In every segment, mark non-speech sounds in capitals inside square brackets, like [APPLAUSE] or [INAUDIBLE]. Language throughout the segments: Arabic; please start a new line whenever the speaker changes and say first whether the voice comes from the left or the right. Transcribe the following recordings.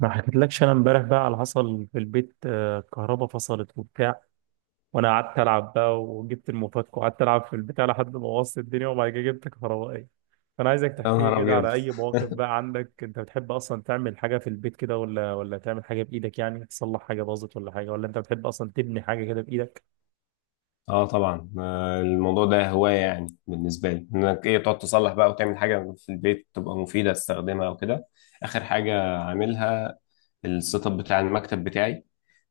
right: ما حكيتلكش انا امبارح بقى على حصل في البيت، الكهرباء فصلت وبتاع، وانا قعدت العب بقى وجبت المفك وقعدت العب في البتاع لحد ما وصلت الدنيا، وبعد كده جبت كهربائي. فانا عايزك
left: يا
right: تحكي لي
left: نهار
right: كده
left: ابيض.
right: على اي مواقف
left: [LAUGHS]
right: بقى عندك، انت بتحب اصلا تعمل حاجه في البيت كده ولا تعمل حاجه بايدك، يعني تصلح حاجه باظت ولا حاجه، ولا انت بتحب اصلا تبني حاجه كده بايدك؟
left: اه طبعا. الموضوع ده هوايه يعني بالنسبه لي انك ايه تقعد تصلح بقى وتعمل حاجه في البيت تبقى مفيده تستخدمها وكده. اخر حاجه عاملها السيت اب بتاع المكتب بتاعي.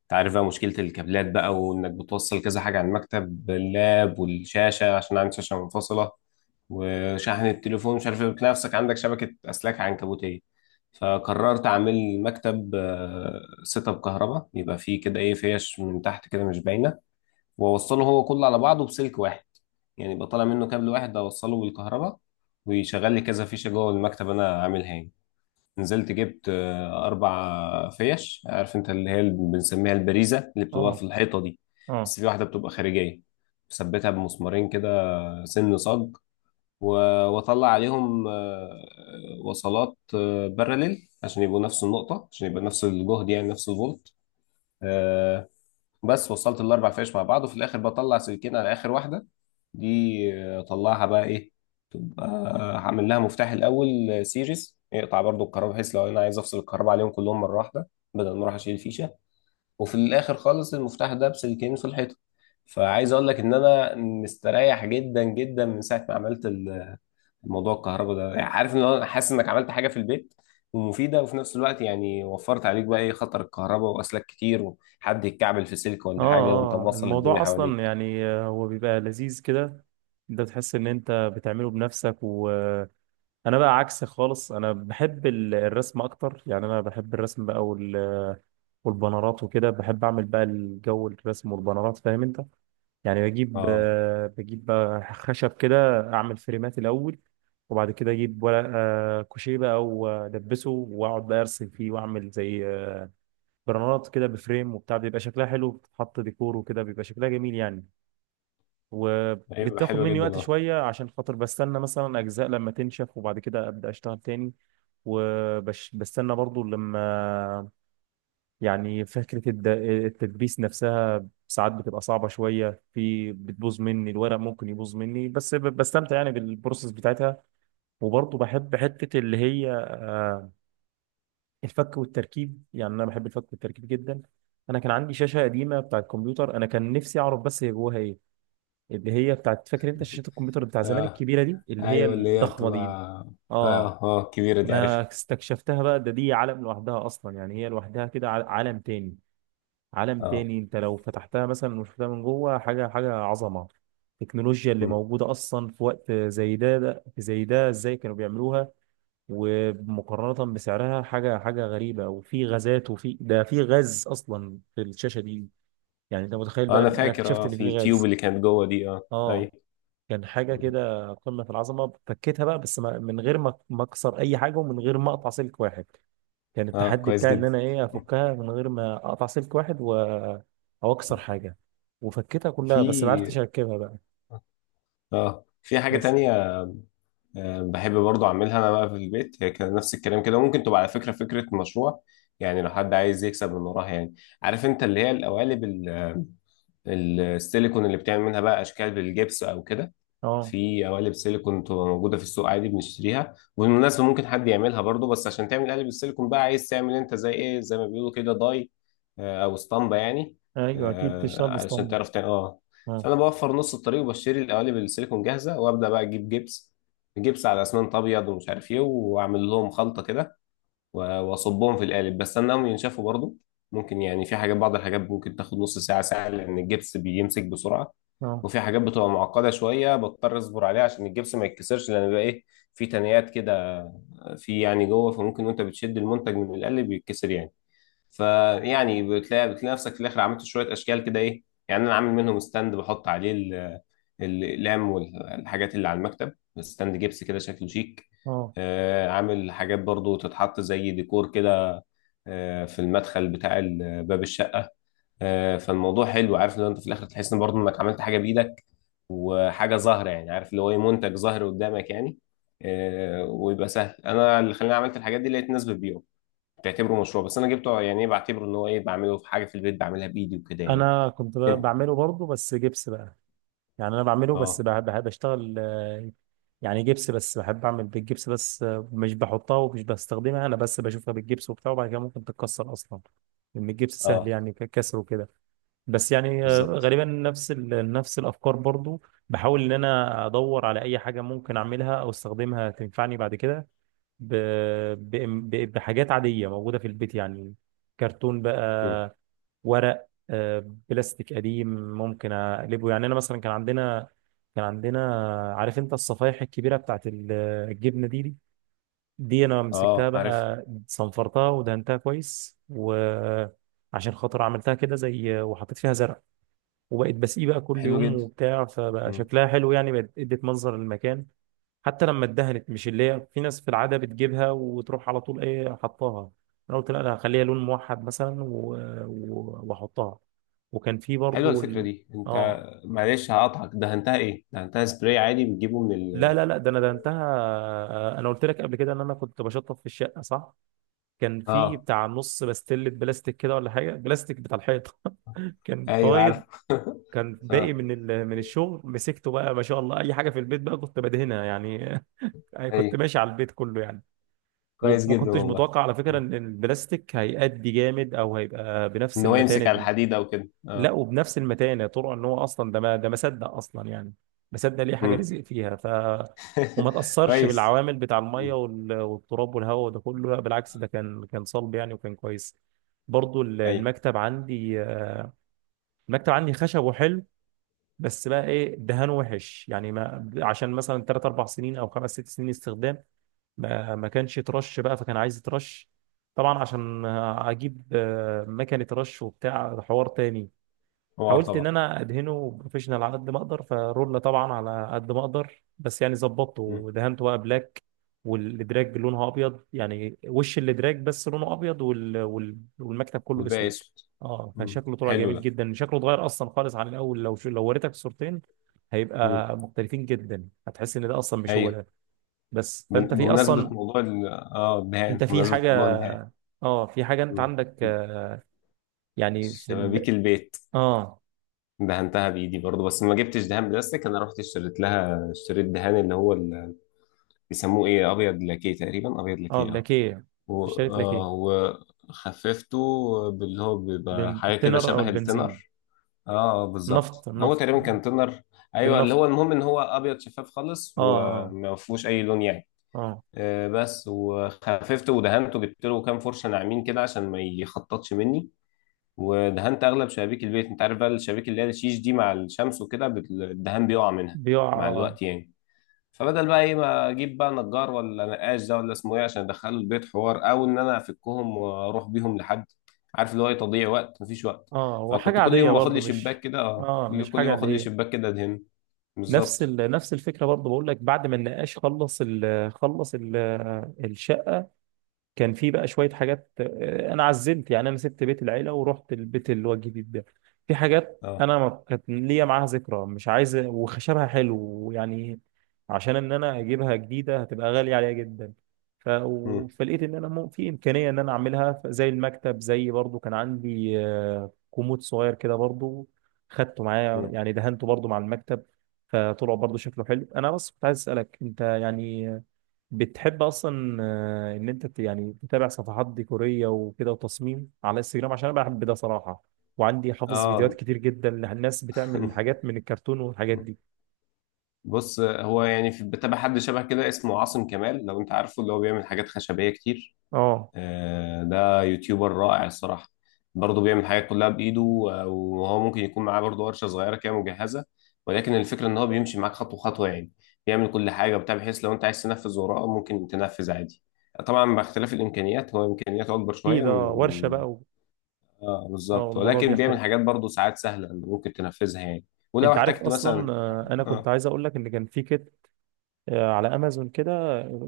left: انت عارف بقى مشكله الكابلات بقى، وانك بتوصل كذا حاجه على المكتب، اللاب والشاشه عشان عندي شاشه منفصله وشحن التليفون مش عارف ايه، بتلاقي نفسك عندك شبكه اسلاك عنكبوتيه. فقررت اعمل مكتب سيت اب كهرباء، يبقى فيه كده ايه، فيش من تحت كده مش باينه، واوصله هو كله على بعضه بسلك واحد. يعني يبقى طالع منه كابل واحد اوصله بالكهرباء، ويشغل لي كذا فيشه جوه المكتب انا عاملها يعني. نزلت جبت اربع فيش، عارف انت اللي هي اللي بنسميها البريزه اللي بتبقى في
right: اه
left: الحيطه دي،
right: اه
left: بس في واحده بتبقى خارجيه مثبتها بمسمارين كده سن صاج. و- واطلع عليهم وصلات باراليل عشان يبقوا نفس النقطه، عشان يبقى نفس الجهد يعني نفس الفولت. آه، بس وصلت الاربع فيش مع بعض وفي الاخر بطلع سلكين على اخر واحده دي. اطلعها بقى ايه، تبقى هعمل لها مفتاح الاول سيريز يقطع برضو الكهرباء، بحيث لو انا عايز افصل الكهرباء عليهم كلهم مره واحده بدل ما اروح اشيل الفيشه. وفي الاخر خالص المفتاح ده بسلكين في الحيطه. فعايز اقول لك ان انا مستريح جدا جدا من ساعه ما عملت موضوع الكهرباء ده. يعني عارف ان انا حاسس انك عملت حاجه في البيت ومفيده، وفي نفس الوقت يعني وفرت عليك بقى ايه، خطر الكهرباء واسلاك كتير وحد يتكعبل في سلك
right: اه
left: ولا حاجه وانت
right: اه،
left: موصل
right: الموضوع
left: الدنيا
right: اصلا
left: حواليك.
right: يعني هو بيبقى لذيذ كده، انت تحس ان انت بتعمله بنفسك و... انا بقى عكسك خالص، انا بحب الرسم اكتر، يعني انا بحب الرسم بقى والبنرات وكده، بحب اعمل بقى الجو الرسم والبنرات، فاهم انت؟ يعني بجيب
left: اه،
right: بجيب بقى خشب كده، اعمل فريمات الاول، وبعد كده اجيب ورق كوشيه بقى والبسه، واقعد بقى ارسم فيه، واعمل زي بنرات كده بفريم وبتاع، بيبقى شكلها حلو، بتتحط ديكور وكده بيبقى شكلها جميل يعني.
left: ايوه
right: وبتاخد
left: حلوه
right: مني
left: جدا
right: وقت
left: اه.
right: شوية عشان خاطر بستنى مثلا أجزاء لما تنشف وبعد كده أبدأ أشتغل تاني. وبستنى برضو لما، يعني فكرة التدبيس نفسها ساعات بتبقى صعبة شوية، في بتبوظ مني الورق، ممكن يبوظ مني، بس بستمتع يعني بالبروسيس بتاعتها. وبرضو بحب حتة اللي هي الفك والتركيب، يعني أنا بحب الفك والتركيب جدا. أنا كان عندي شاشة قديمة بتاعت كمبيوتر، أنا كان نفسي أعرف بس هي جواها إيه، اللي هي بتاعت، فاكر انت شاشات الكمبيوتر بتاع زمان
left: اه
right: الكبيره دي، اللي هي
left: ايوه اللي هي
right: الضخمه
left: بتبقى.
right: دي. اه
left: اه اه كبيره دي، عارفها.
right: انا استكشفتها بقى، ده دي عالم لوحدها اصلا يعني، هي لوحدها كده، عالم تاني، عالم
left: اه.
right: تاني. انت لو فتحتها مثلا وشفتها من جوه حاجه، حاجه عظمه. التكنولوجيا اللي
left: مم.
right: موجوده اصلا في وقت زي ده، زي ده ازاي كانوا بيعملوها؟ ومقارنه بسعرها حاجه، حاجه غريبه. وفي غازات، وفي ده، في غاز اصلا في الشاشه دي، يعني انت متخيل بقى
left: انا
right: ان انا
left: فاكر
right: اكتشفت
left: اه،
right: ان
left: في
right: في
left: التيوب
right: غاز؟
left: اللي كانت جوه دي اه.
right: اه
left: ايوه.
right: كان حاجة
left: مم.
right: كده قمة في العظمة. فكيتها بقى بس من غير ما أكسر أي حاجة ومن غير ما أقطع سلك واحد. كان
left: اه
right: التحدي
left: كويس
right: بتاعي إن
left: جدا.
right: أنا إيه أفكها من غير ما أقطع سلك واحد و... أو أكسر
left: [LAUGHS]
right: حاجة. وفكيتها كلها بس ما عرفتش
left: في
right: أركبها بقى.
left: اه، في حاجه
right: بس
left: تانية بحب برضو اعملها انا بقى في البيت. هي كان نفس الكلام كده، ممكن تبقى على فكره فكره مشروع يعني لو حد عايز يكسب من وراها يعني. عارف انت اللي هي القوالب السيليكون، اللي بتعمل منها بقى اشكال بالجبس او كده.
right: أه
left: في قوالب سيليكون بتبقى موجودة في السوق عادي بنشتريها، وبالمناسبة ممكن حد يعملها برضو، بس عشان تعمل قالب السيليكون بقى عايز تعمل انت زي ايه، زي ما بيقولوا كده داي او اسطمبة يعني
right: أيوه، أكيد تشتغل
left: علشان
right: باسطمبة.
left: تعرف تعمل اه.
right: أه
left: فانا بوفر نص الطريق وبشتري القوالب السيليكون جاهزة، وابدا بقى اجيب جبس، جبس على اسمنت ابيض ومش عارف ايه، واعمل لهم خلطة كده واصبهم في القالب. بس استناهم ينشفوا برضو، ممكن يعني في حاجات، بعض الحاجات ممكن تاخد نص ساعة ساعة لأن الجبس بيمسك بسرعة.
right: أه
left: وفي حاجات بتبقى معقدة شوية بضطر اصبر عليها عشان الجبس ما يتكسرش، لان بيبقى ايه، في تنيات كده في يعني جوه، فممكن وانت بتشد المنتج من القالب يتكسر يعني. فيعني بتلاقي نفسك في الاخر عملت شوية اشكال كده ايه يعني. انا عامل منهم ستاند بحط عليه الاقلام والحاجات اللي على المكتب، ستاند جبس كده شكله شيك.
right: أه.
left: عامل حاجات برضو تتحط زي ديكور كده في المدخل بتاع باب الشقة. فالموضوع حلو، عارف ان انت في الاخر تحس ان برضو انك عملت حاجة بايدك، وحاجه ظاهره يعني، عارف اللي هو ايه، منتج ظاهر قدامك يعني. ويبقى سهل. انا اللي خلاني عملت الحاجات دي لقيت ناس بتبيعه بتعتبره مشروع، بس انا جبته يعني ايه، بعتبره ان هو ايه، بعمله في حاجه في البيت بعملها بايدي وكده يعني.
right: أنا كنت بقى
left: انت
right: بعمله برضه، بس جبس بقى. يعني انا بعمله بس
left: اه.
right: بحب اشتغل يعني جبس، بس بحب اعمل بالجبس بس. مش بحطها ومش بستخدمها، انا بس بشوفها بالجبس وبتاع، وبعد كده ممكن تتكسر اصلا، لان الجبس سهل
left: اه
right: يعني كسره كده. بس يعني
left: بالظبط.
right: غالبا نفس نفس الافكار برضو. بحاول ان انا ادور على اي حاجه ممكن اعملها او استخدمها تنفعني بعد كده، ب- بحاجات عاديه موجوده في البيت يعني، كرتون
left: مم.
right: بقى، ورق، بلاستيك قديم، ممكن اقلبه. يعني انا مثلا كان عندنا عارف انت الصفايح الكبيره بتاعت الجبنه دي، انا مسكتها
left: اه عارف.
right: بقى، صنفرتها ودهنتها كويس، وعشان خاطر عملتها كده زي، وحطيت فيها زرع. وبقيت بسقيه بقى كل
left: حلو
right: يوم
left: جدا.
right: وبتاع، فبقى
left: مم.
right: شكلها حلو يعني، بقت ادت منظر للمكان. حتى لما اتدهنت، مش اللي هي في ناس في العاده بتجيبها وتروح على طول ايه حطاها، انا قلت لا، انا هخليها لون موحد مثلا واحطها. وكان في
left: حلوه
right: برضو
left: الفكره
right: ال...
left: دي. انت،
right: اه
left: معلش هقطعك، دهنتها ايه؟ دهنتها سبراي عادي بتجيبه من
right: لا
left: ال؟
right: لا لا، ده انا ده انتهى. انا قلت لك قبل كده ان انا كنت بشطف في الشقه، صح؟ كان في
left: اه
right: بتاع نص بستله بلاستيك كده ولا حاجه، بلاستيك بتاع الحيطه. [LAUGHS] كان
left: ايوه
right: فايض،
left: عارف. [LAUGHS]
right: كان باقي
left: اه
right: من ال... من الشغل. مسكته بقى ما شاء الله، اي حاجه في البيت بقى كنت بدهنها يعني. [LAUGHS] كنت
left: ايوه.
right: ماشي على البيت كله يعني.
left: كويس
right: وما
left: جدا
right: كنتش
left: والله.
right: متوقع على فكرة
left: مم.
right: ان البلاستيك هيأدي جامد، او هيبقى بنفس
left: ان هو
right: المتانة
left: يمسك على
right: دي.
left: الحديد او كده
right: لا،
left: اه.
right: وبنفس المتانة، طرق، ان هو اصلا ده ما صدق اصلا يعني، ما صدق ليه حاجة
left: مم.
right: رزق فيها. ف وما
left: [LAUGHS]
right: تأثرش
left: كويس.
right: بالعوامل بتاع المية
left: مم.
right: والتراب والهواء وده كله، لا بالعكس ده كان صلب يعني وكان كويس. برضو
left: ايوه.
right: المكتب عندي المكتب عندي خشب وحلو، بس بقى ايه دهان وحش يعني، ما عشان مثلا 3 4 سنين او 5 6 سنين استخدام، ما كانش ترش بقى، فكان عايز ترش. طبعا عشان اجيب مكنه رش وبتاع حوار تاني.
left: حمار
right: حاولت ان
left: طبعا.
right: انا ادهنه بروفيشنال على قد ما اقدر، فرولة طبعا على قد ما اقدر، بس يعني ظبطته
left: مم.
right: ودهنته بقى بلاك، والادراج لونها ابيض، يعني وش الادراج بس لونه ابيض، وال... وال... والمكتب كله
left: والباقي
right: اسود.
left: اسود.
right: اه فشكله طلع
left: حلو
right: جميل
left: ده.
right: جدا، شكله اتغير اصلا خالص عن الاول. لو شو، لو وريتك الصورتين
left: مم.
right: هيبقى مختلفين جدا، هتحس ان ده اصلا مش هو
left: ايوه.
right: ده. بس فانت في
left: بمناسبة
right: اصلا،
left: موضوع ال اه
right: انت
left: الدهان،
right: في
left: بمناسبة موضوع
right: حاجه؟
left: الدهان،
right: اه في حاجه انت
left: مم.
right: عندك آه، يعني في ال،
left: شبابيك البيت
right: اه
left: دهنتها بايدي برضه، بس ما جبتش دهان بلاستيك. انا رحت اشتريت لها، اشتريت دهان اللي هو بيسموه ايه، ابيض لاكيه تقريبا، ابيض
right: اه
left: لاكيه اه.
right: اللاكيه،
left: و-
right: اشتريت لاكيه.
left: وخففته باللي هو بيبقى حاجه كده
right: بالتنر او
left: شبه
right: البنزين.
left: التنر اه. بالظبط،
right: النفط
left: هو
right: النفط.
left: تقريبا كان تونر. ايوه اللي
right: بالنفط.
left: هو المهم ان هو ابيض شفاف خالص
right: اه اه
left: وما فيهوش اي لون يعني.
right: اه.
left: بس وخففته ودهنته، جبت له كام فرشه ناعمين كده عشان ما يخططش مني، ودهنت اغلب شبابيك البيت. انت عارف بقى الشبابيك اللي هي الشيش دي مع الشمس وكده الدهان بيقع منها
right: بيقع
left: مع
right: اه.
left: الوقت يعني. فبدل بقى ايه، ما اجيب بقى نجار ولا نقاش، ده ولا اسمه ايه، عشان ادخله البيت حوار او ان انا افكهم واروح بيهم لحد، عارف اللي هو إيه، تضييع وقت، مفيش وقت.
right: اه وحاجه
left: فكنت كل
right: عاديه
left: يوم باخد لي
right: برضو
left: شباك
right: مش،
left: كده اه،
right: اه مش
left: كل يوم
right: حاجه اللي
left: اخد لي
right: هي،
left: شباك كده ادهن.
right: نفس
left: بالظبط
right: ال... نفس الفكره برضو. بقول لك بعد ما النقاش خلص ال... خلص ال... الشاي. كان في بقى شوية حاجات أنا عزلت يعني، أنا سبت بيت العيلة ورحت البيت اللي هو الجديد ده، في حاجات
left: اه.
right: أنا ما كانت ليا معاها ذكرى، مش عايز، وخشبها حلو يعني، عشان إن أنا أجيبها جديدة هتبقى غالية عليا جدا. ف...
left: مم.
right: فلقيت إن أنا في إمكانية إن أنا أعملها، زي المكتب، زي برضو كان عندي كومود صغير كده برضو، خدته معايا
left: مم.
right: يعني، دهنته برضو مع المكتب. فطلع برضو شكله حلو. أنا بس كنت عايز أسألك أنت يعني، بتحب اصلا ان انت يعني تتابع صفحات ديكوريه وكده وتصميم على انستجرام؟ عشان انا بحب ده صراحه، وعندي حافظ فيديوهات
left: اه.
right: كتير جدا للناس بتعمل
left: [LAUGHS]
right: حاجات من الكرتون والحاجات دي.
left: بص هو يعني في، بتابع حد شبه كده اسمه عاصم كمال لو انت عارفه، اللي هو بيعمل حاجات خشبيه كتير.
right: اه
left: ده يوتيوبر رائع الصراحة، برضه بيعمل حاجات كلها بإيده. وهو ممكن يكون معاه برضه ورشة صغيرة كده مجهزة، ولكن الفكرة إن هو بيمشي معاك خطوة خطوة يعني، بيعمل كل حاجة وبتاع، بحيث لو أنت عايز تنفذ وراه ممكن تنفذ عادي. طبعا باختلاف الإمكانيات، هو إمكانياته أكبر
right: في
left: شوية
right: ده ورشه
left: من-
right: بقى و...
left: آه
right: اه
left: بالظبط.
right: الموضوع
left: ولكن بيعمل
right: بيختلف.
left: حاجات برضه ساعات سهلة إن ممكن تنفذها يعني. ولو
right: انت عارف
left: احتجت
right: اصلا
left: مثلا
right: انا كنت
left: آه.
right: عايز اقول لك ان كان في كده على امازون كده،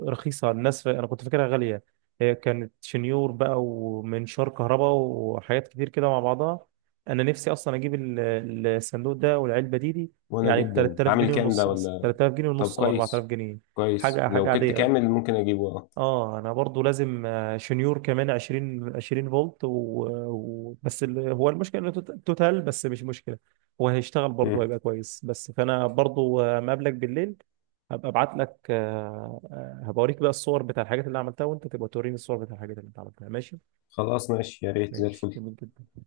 right: رخيصه الناس، انا كنت فاكرها غاليه. هي كانت شنيور بقى ومنشار كهرباء وحاجات كتير كده مع بعضها، انا نفسي اصلا اجيب الصندوق ده والعلبه دي،
left: وأنا
right: يعني ب
left: جدا
right: 3000
left: عامل
right: جنيه
left: كام ده
right: ونص، اصلا
left: ولا؟
right: 3000 جنيه
left: طب
right: ونص او 4000
left: كويس،
right: جنيه
left: كويس.
right: حاجه حاجه
left: لو كنت
right: عاديه.
left: كامل ممكن أجيبه
right: اه انا برضو لازم شنيور كمان 20 20 فولت و... و... بس ال... هو المشكله انه توتال، بس مش مشكله، هو هيشتغل برضو
left: آه.
right: هيبقى كويس. بس فانا برضو مقابلك بالليل، هبقى ابعت لك آه، هبوريك بقى الصور بتاع الحاجات اللي عملتها، وانت تبقى توريني الصور بتاع الحاجات اللي انت عملتها، ماشي؟
left: خلاص ماشي، يا ريت زي
right: ماشي
left: الفل.
right: جميل جدا.